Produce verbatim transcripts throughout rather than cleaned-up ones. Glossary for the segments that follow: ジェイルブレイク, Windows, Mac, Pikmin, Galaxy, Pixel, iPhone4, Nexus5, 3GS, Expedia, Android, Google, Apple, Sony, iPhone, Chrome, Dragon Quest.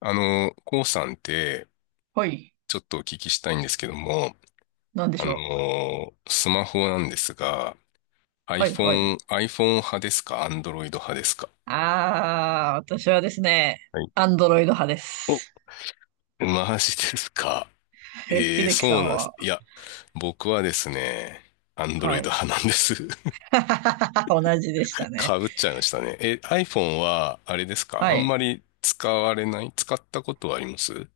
あの、こうさんって、はい。ちょっとお聞きしたいんですけども、なんであしょう。の、スマホなんですが、はいはい。iPhone、iPhone 派ですか？ Android 派ですか？あー、私はですね、はい。アンドロイド派でお、す。マジですか？え、ええー、秀樹さそうんなんです。は、いや、僕はですね、は Android い。派なんです。同じでしたね。かぶっちゃいましたね。え、iPhone は、あれですか、はあんい。まり使われない、使ったことはあります？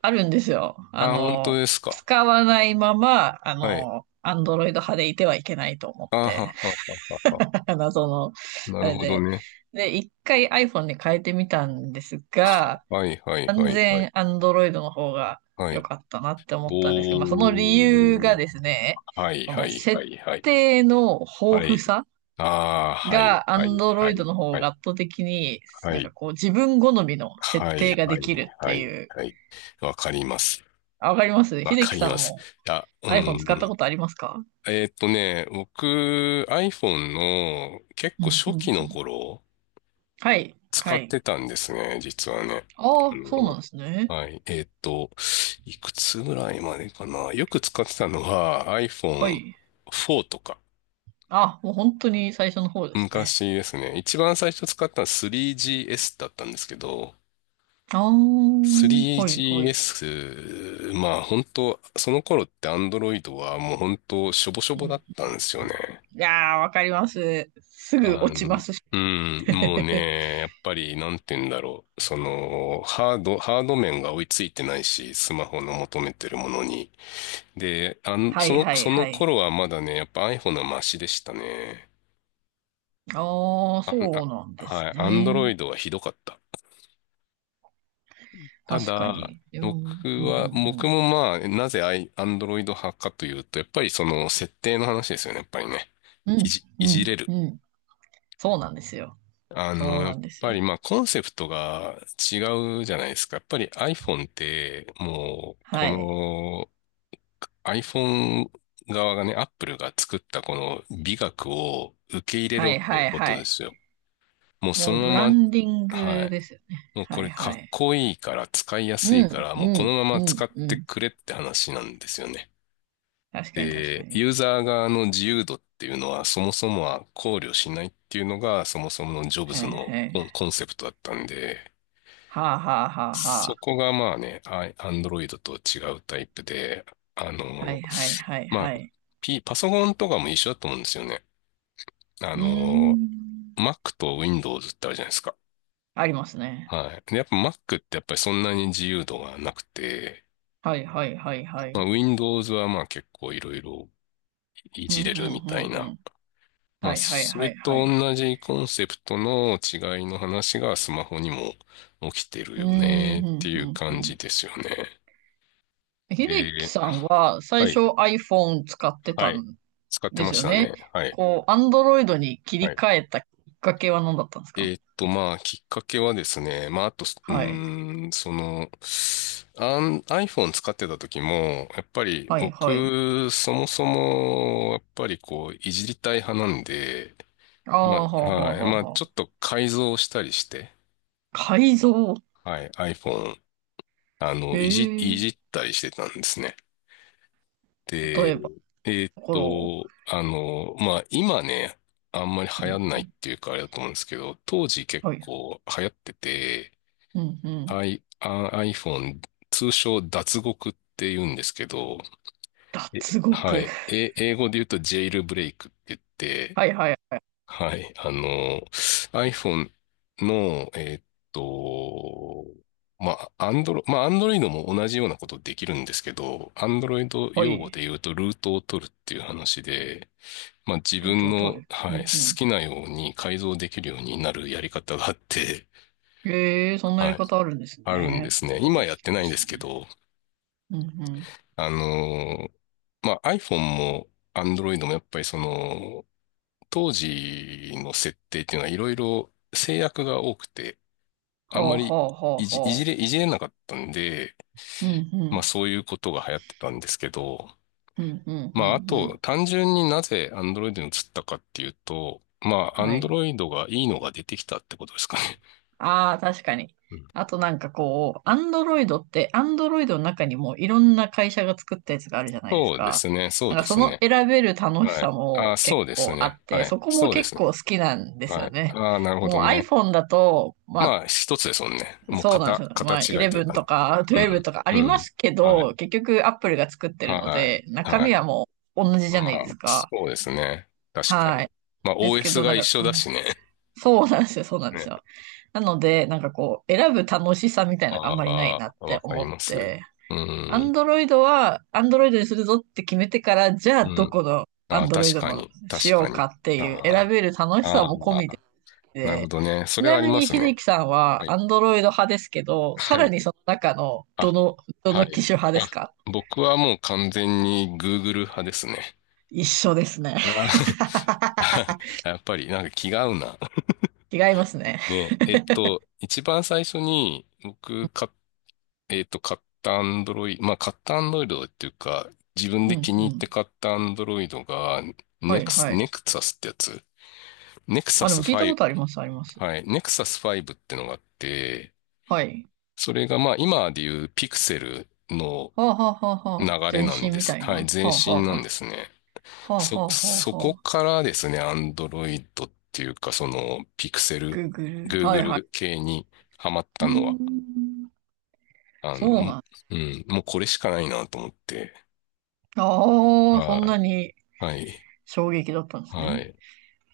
あるんですよ。ああ、本当の、ですか？使わないまま、あはい。の、アンドロイド派でいてはいけないと思っあはて。はははは。謎の、なあるれほどで。ね。で、一回 iPhone に変えてみたんですはが、はいはい完はいはい。全アンドロイドの方がは良い。かったなって思ったんですけど、まあ、その理お由がー。ですね、はい、こはのい、は設い、はい。定のは豊富い。さああ、はい、がアはンい、ドロはイドい、の方はがい、圧倒的に、はなんかい、こう自分好みの設はい、定がはでい、きるっはてい、いう。はい。わかります。あ、わかります。わ秀か樹りさんます。も あ、う iPhone 使ったん。ことありますか？えーっとね、僕、iPhone の結う構んう初ん期うのん。頃、はい、使はっい。てたんですね、実はね。あああ、そうなの、んですね。はい。えーっと、いくつぐらいまでかな。よく使ってたのは はい。アイフォンフォー とか。あ、もう本当に最初の方ですね。昔ですね。一番最初使ったのは スリージーエス だったんですけど、ああ、はい、はい。スリージーエス、まあ本当、その頃って Android はもう本当、しょぼしょうぼだっん、たんですよね。いやー、わかります。すぐあ落ちまの、すし。うん、もう ね、やっぱり、なんて言うんだろう。その、ハード、ハード面が追いついてないし、スマホの求めてるものに。で、あん、はそいの、はいそのはい。頃はまだね、やっぱ iPhone はマシでしたね。ああ、あ、そあ、うなんですはい、ね。Android はひどかった。た確かだ、に。うん、僕うは、ん、う僕ん、もまあ、なぜアイ、アンドロイド派かというと、やっぱりその設定の話ですよね、やっぱりね。ういん。じ、ういじれん、る。うん、うん。そうなんですよ。あその、うやなっんですぱよ。りまあ、コンセプトが違うじゃないですか。やっぱり iPhone って、もう、こはい。の iPhone 側がね、Apple が作ったこの美学を受け入れはろっいてはいことはでい。すよ。もうそもうのブラまま、ンディンはグい。ですよね。もうこはいれかはっい。こいいから使いやすういかん、ら、うもうこのん、ままう使ん、っうてん。くれって話なんですよね。確かに確かで、に。ユーザー側の自由度っていうのはそもそもは考慮しないっていうのがそもそものジョブはズいのはい。コンコンセプトだったんで、はあはあはあはそあ。こがまあね、ア n ンドロイドと違うタイプで、あはの、いはいはいまあ、はい。P、パソコンとかも一緒だと思うんですよね。あうーの、ん。Mac と Windows ってあるじゃないですか。ありますね。はい。で、やっぱ Mac ってやっぱりそんなに自由度がなくて、はいはいはいはまあ、い。Windows はまあ結構いろいろいうん、うじれん、るみたいうん、うな。ん。まはあ、いはいそはれいはとい。同じコンセプトの違いの話がスマホにも起きてるうよん、うねってん、いううん、う感じん。ですよね。秀樹で、さんは最は初 い、iPhone 使ってはたい。ん使ってでますしよたね。ね。はい、こう、Android に切はりい。替えたきっかけは何だったんですか？えーっと、まあ、きっかけはですね、まあ、あと、うはい。ーん、その、あん iPhone 使ってた時も、やっぱりはいはい。僕、そもそも、やっぱりこう、いじりたい派なんで、ああ、まあ、はあはあはい。はあまあ、はちょあ。っと改造したりして、改造。はい。iPhone、あへの、いじ、いえ。じったりしてたんですね。例で、えば、えーっところを。と、あの、まあ、今ね、あんまり流う行ん。んないっていうかあれだと思うんですけど、当時結はい。構流行ってて、うんうん。I、あ iPhone、通称脱獄って言うんですけど、え脱は獄。い。え、英語で言うとジェイルブレイクって言って、はいはい。はい。あの、iPhone の、えーっと、まあ、Android、まあ、Android も同じようなことできるんですけど、Android は用語い。で言うと、ルートを取るっていう話で、まあ、自ルート分を取の、る。うはい、んう好ん。きなように改造できるようになるやり方があって、ええ、そん なやりはい、方あるんですあるんでね。す初ね。めて今聞やっきてなまいんしでたすね。けど、うんうん。あの、まあ、iPhone も Android もやっぱりその、当時の設定っていうのはいろいろ制約が多くて、あはんまあはりあはあいじ、いはじれ、あ。いじれなかったんで、うんうまあん。そういうことが流行ってたんですけど、うんうんうまああんうとん。単純になぜ Android に移ったかっていうと、まあ はい。Android がいいのが出てきたってことですかね。ああ、確かに。うん。あとなんかこう、アンドロイドって、アンドロイドの中にもいろんな会社が作ったやつがあるじゃないですそうでか。すね、そうなんかでそすのね。選べる楽しはさい。あ、も結そうです構あね。って、はそい。こもそうで結すね。構好きなんですはよい。ね。ああ、なるほもどう ね。iPhone だと、まあ、まあ一つですもんね。もうそうなんで型、すよ。型まあ、違いというじゅういちかね。とかうじゅうにん。とかあうりまん。すけはい。ど、結局 Apple が作ってるのはい。で、中は身い。はもう同じじまゃないであ、すそか。うですね。確かはに。い。まあ、ですけ オーエス ど、ながん一か緒こだしう、ね。そうなんですよ、そうなん ですね。よ。なので、なんかこう、選ぶ楽しさみたいなのがあんまりないあなっあ、わてか思りまっす。て、うん。Android は Android にするぞって決めてから、じゃあうどん。この ああ、Android 確かのに。し確よかうに。かっていう、選あべる楽あ、しさあも込みあ、なるほで、どね。そちれはなありみまにす秀ね。樹さんははアい。ンドロイド派ですけど、さはらい。にその中の、どあ、の、どはの機い。種派であ、すか？僕はもう完全に Google 派ですね。一緒ですね。あ あ やっぱり、なんか気が合うな。違いますね。ね。えっと、一番最初に僕買っえっと、買ったアンドロイド、まあ、買ったアンドロイドっていうか、自分うでん気にう入っん。て買ったアンドロイドが、はネいクス、はい。ネクサスってやつ。ネクサあ、でスも聞いたことあります、あります。ファイブ、はい、ネクサスファイブってのがあって、はい。それがまあ、今でいうピクセルのはあはあはあは流あ。れ全なん身でみす。たいはい、な。前はあは身あなはんですね。あ。はあはそ、あはあそはこあ。からですね、アンドロイドっていうか、その、ピクセル、グーグル。はいはい。Google 系にハマっうたのは、ーん。あそうの、なん。うん、もうこれしかないなと思って、ああ、そはんないにはい。衝撃だったんですはね。い。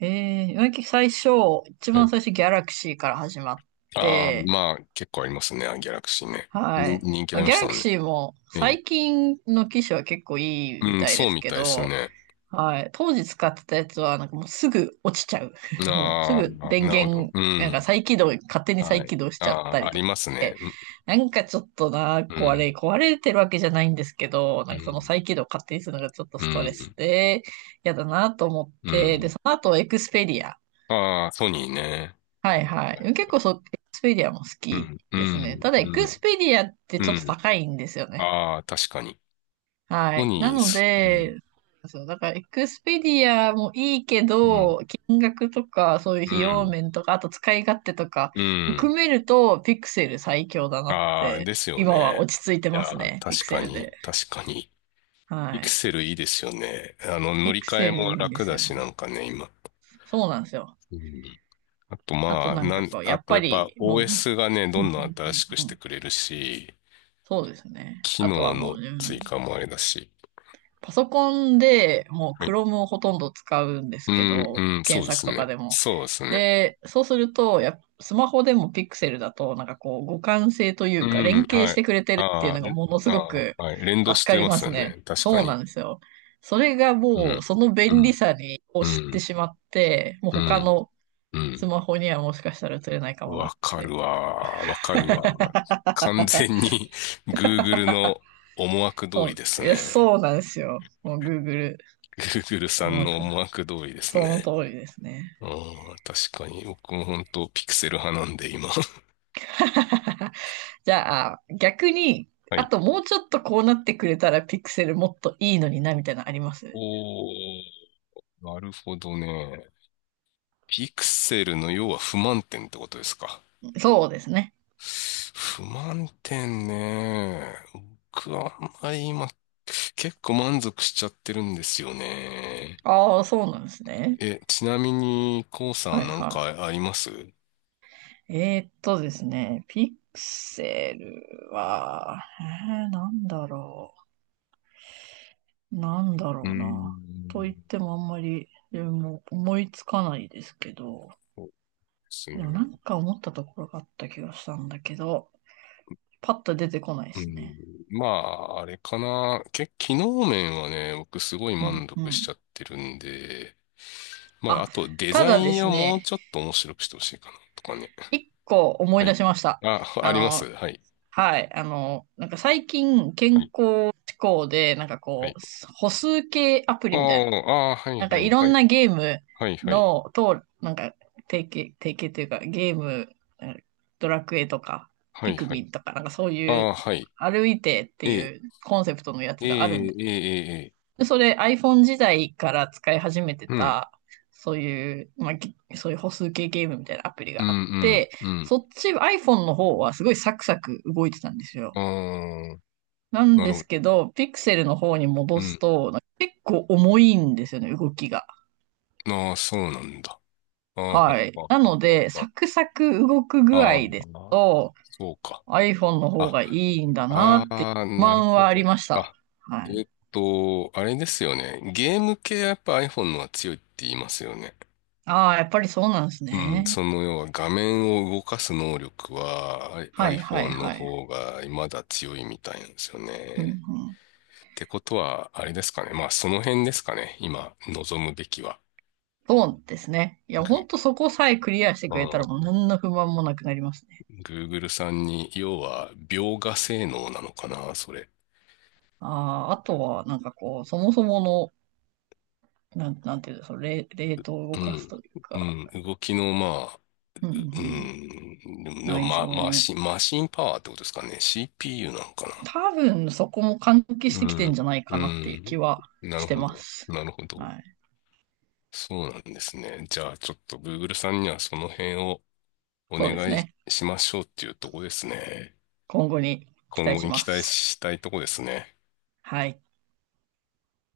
ええ、最初、一は番い。最初ギャラクシーから始まっああ、て、まあ、結構ありますね。ギャラクシーね。はに、い。人気あまあ、りまギャしたラもクんね。シーもええ。最近の機種は結構いいみうん、たいそでうすみけたいですど、ね。はい。当時使ってたやつはなんかもうすぐ落ちちゃう。もうすああ、ぐ電なるほど。源、うなんかん。再起動、勝手に再はい。起動しあちゃったあ、りあとりかますして。ね。うん、なんかちょっとな、う壊れ、ん、壊れてるわけじゃないんですけど、なうんかそのん、再起動を勝手にするのがちょっとうストレスん。で、嫌だなと思っうて、で、んその後エクスペディア。ああ、ソニーね。ははいいははいい。結は構いそう、エクスペディアも好うきん、うですね。たん、だエうクスん、ペディアってうちょっとん。高いんですよね。ああ、確かに。はソい。なニーのす、うん、で、そう、だから、エクスペディアもいいけうん、ど、金額とか、そういうう費用ん、面とか、あと使い勝手とか、うん。含めると、ピクセル最強だなっああ、て、ですよ今はね。落ち着いていやますー、ね、ピ確クセかルに、で。確かに。はピクい。セルいいですよね。あの、乗ピりク換セえルもいいんで楽すだよ。し、なんかね、今。そうなんですよ。うん。あと、あとまあ、なんなかん、こう、やあっと、ぱやっぱ り、もう、オーエス がね、どうんうんどん新んしくうしんうてん、くれるし、そうですね。機あと能はものう、う追ん、加もあれだし。パソコンでもう はい。Chrome をほとんど使うんですうけん、ど、うん、そう検で索すとかね。でも。そうですね。で、そうすると、やっぱスマホでも Pixel だと、なんかこう、互換性といううか、連ん、携はしい。てくれてるっていうあのがーものすごあー、くはい。連動助しかてりまますすよね。ね。確かそうなに。んですよ。それがうもう、ん、そのう便利ん、さにをう知ってん、しまって、もうう他ん、のうスん。マホにはもしかしたら映れないかもなっわかて。るわー。わかるわー。完全 に Google の思惑通そりう、ですいや、ね。そうなんですよ。もう Google Google さ思んの惑。思惑通りですね。その通りですね。うん、確かに。僕も本当ピクセル派なんで、今。じゃあ、逆に、はあい。ともうちょっとこうなってくれたらピクセルもっといいのにな、みたいなのあります？おー、なるほどね。ピクセルの要は不満点ってことですか？そうですね。不満点ね。僕はあんまり今、結構満足しちゃってるんですよね。ああ、そうなんですね。え、ちなみに、コうさはんいなんはかありますう？い。えーっとですね、ピクセルは、えー、なんだろう。なんだーろうな。と言っん。てもあんまり自分も思いつかないですけど、そうですでね。もなんか思ったところがあった気がしたんだけど、パッと出てこないでうすね。ん。まあ、あれかな。け、機能面はね、僕すごいうん満う足しん。ちゃってるんで、まあ、あ、あとデたザだでインすをもうね、ちょっと面白くしてほしいかな、とかね。一個思いは出い。しました。あ、ああります。の、はい。はい。あの、なんか最近健はい。康志向で、なんかはこい。う、歩数計アプあリみたいな。あ、ああ、はない、んかはいい、ろはんい。なゲームはい、はい。の、と、なんか提携、提携というかゲーム、うん、ドラクエとか、はピい、クはミい。ンとか、なんかそうあいうあ、はい。歩いてってええ、いうコンセプトのやえつがあるんえ、ええ、ええ。ええで、それ iPhone 時代から使い始めてうん。た、そういう、まあ、ぎそういう歩数計ゲームみたいなアプリうがあっん、て、うん、そっち iPhone の方はすごいサクサク動いてたんですうよ。ん。ああ。なんなでるほすど。けど、ピクセルの方にう戻すん。と、なんか結構重いんですよね、動きが。ああ、そうなんだ。ああ、ははあい。はなあはので、あはサクサク動く具ああ合ですあ、と、そうか。iPhone の方あ、がいいんだなあってあ、不なる満ほはありど。ました。あ、はえい。ーっと、あれですよね。ゲーム系はやっぱ iPhone のは強いって言いますよね。ああ、やっぱりそうなんですうん、そね。の要は画面を動かす能力は I- はいはい iPhone のはい。方がまだ強いみたいなんですようんうね。ん、ってことは、あれですかね。まあその辺ですかね。今、望むべきは。そうですね。いや、ほんグとそこさえクリアしてくれたらー。もう何の不満もなくなりますね。Google さんに、要は、描画性能なのかな、それ。ああ、あとは、なんかこう、そもそもの、なん、なんていうんですか、レ、レートを動うかすん。というか、うん。動きの、まあ、うんうんううん、ん。でも、でも内ま、臓マの、シン、マシンパワーってことですかね。シーピーユー なのか多分そこも関係しな。てうきてんん。じゃないうかなっていう気ん。はなしるてほまど。す。なるほはど。い。そうなんですね。じゃあ、ちょっと Google さんにはその辺をおそうです願いね。しましょうっていうとこですね。今後に期今待後しにま期待す。したいとこですね。はい。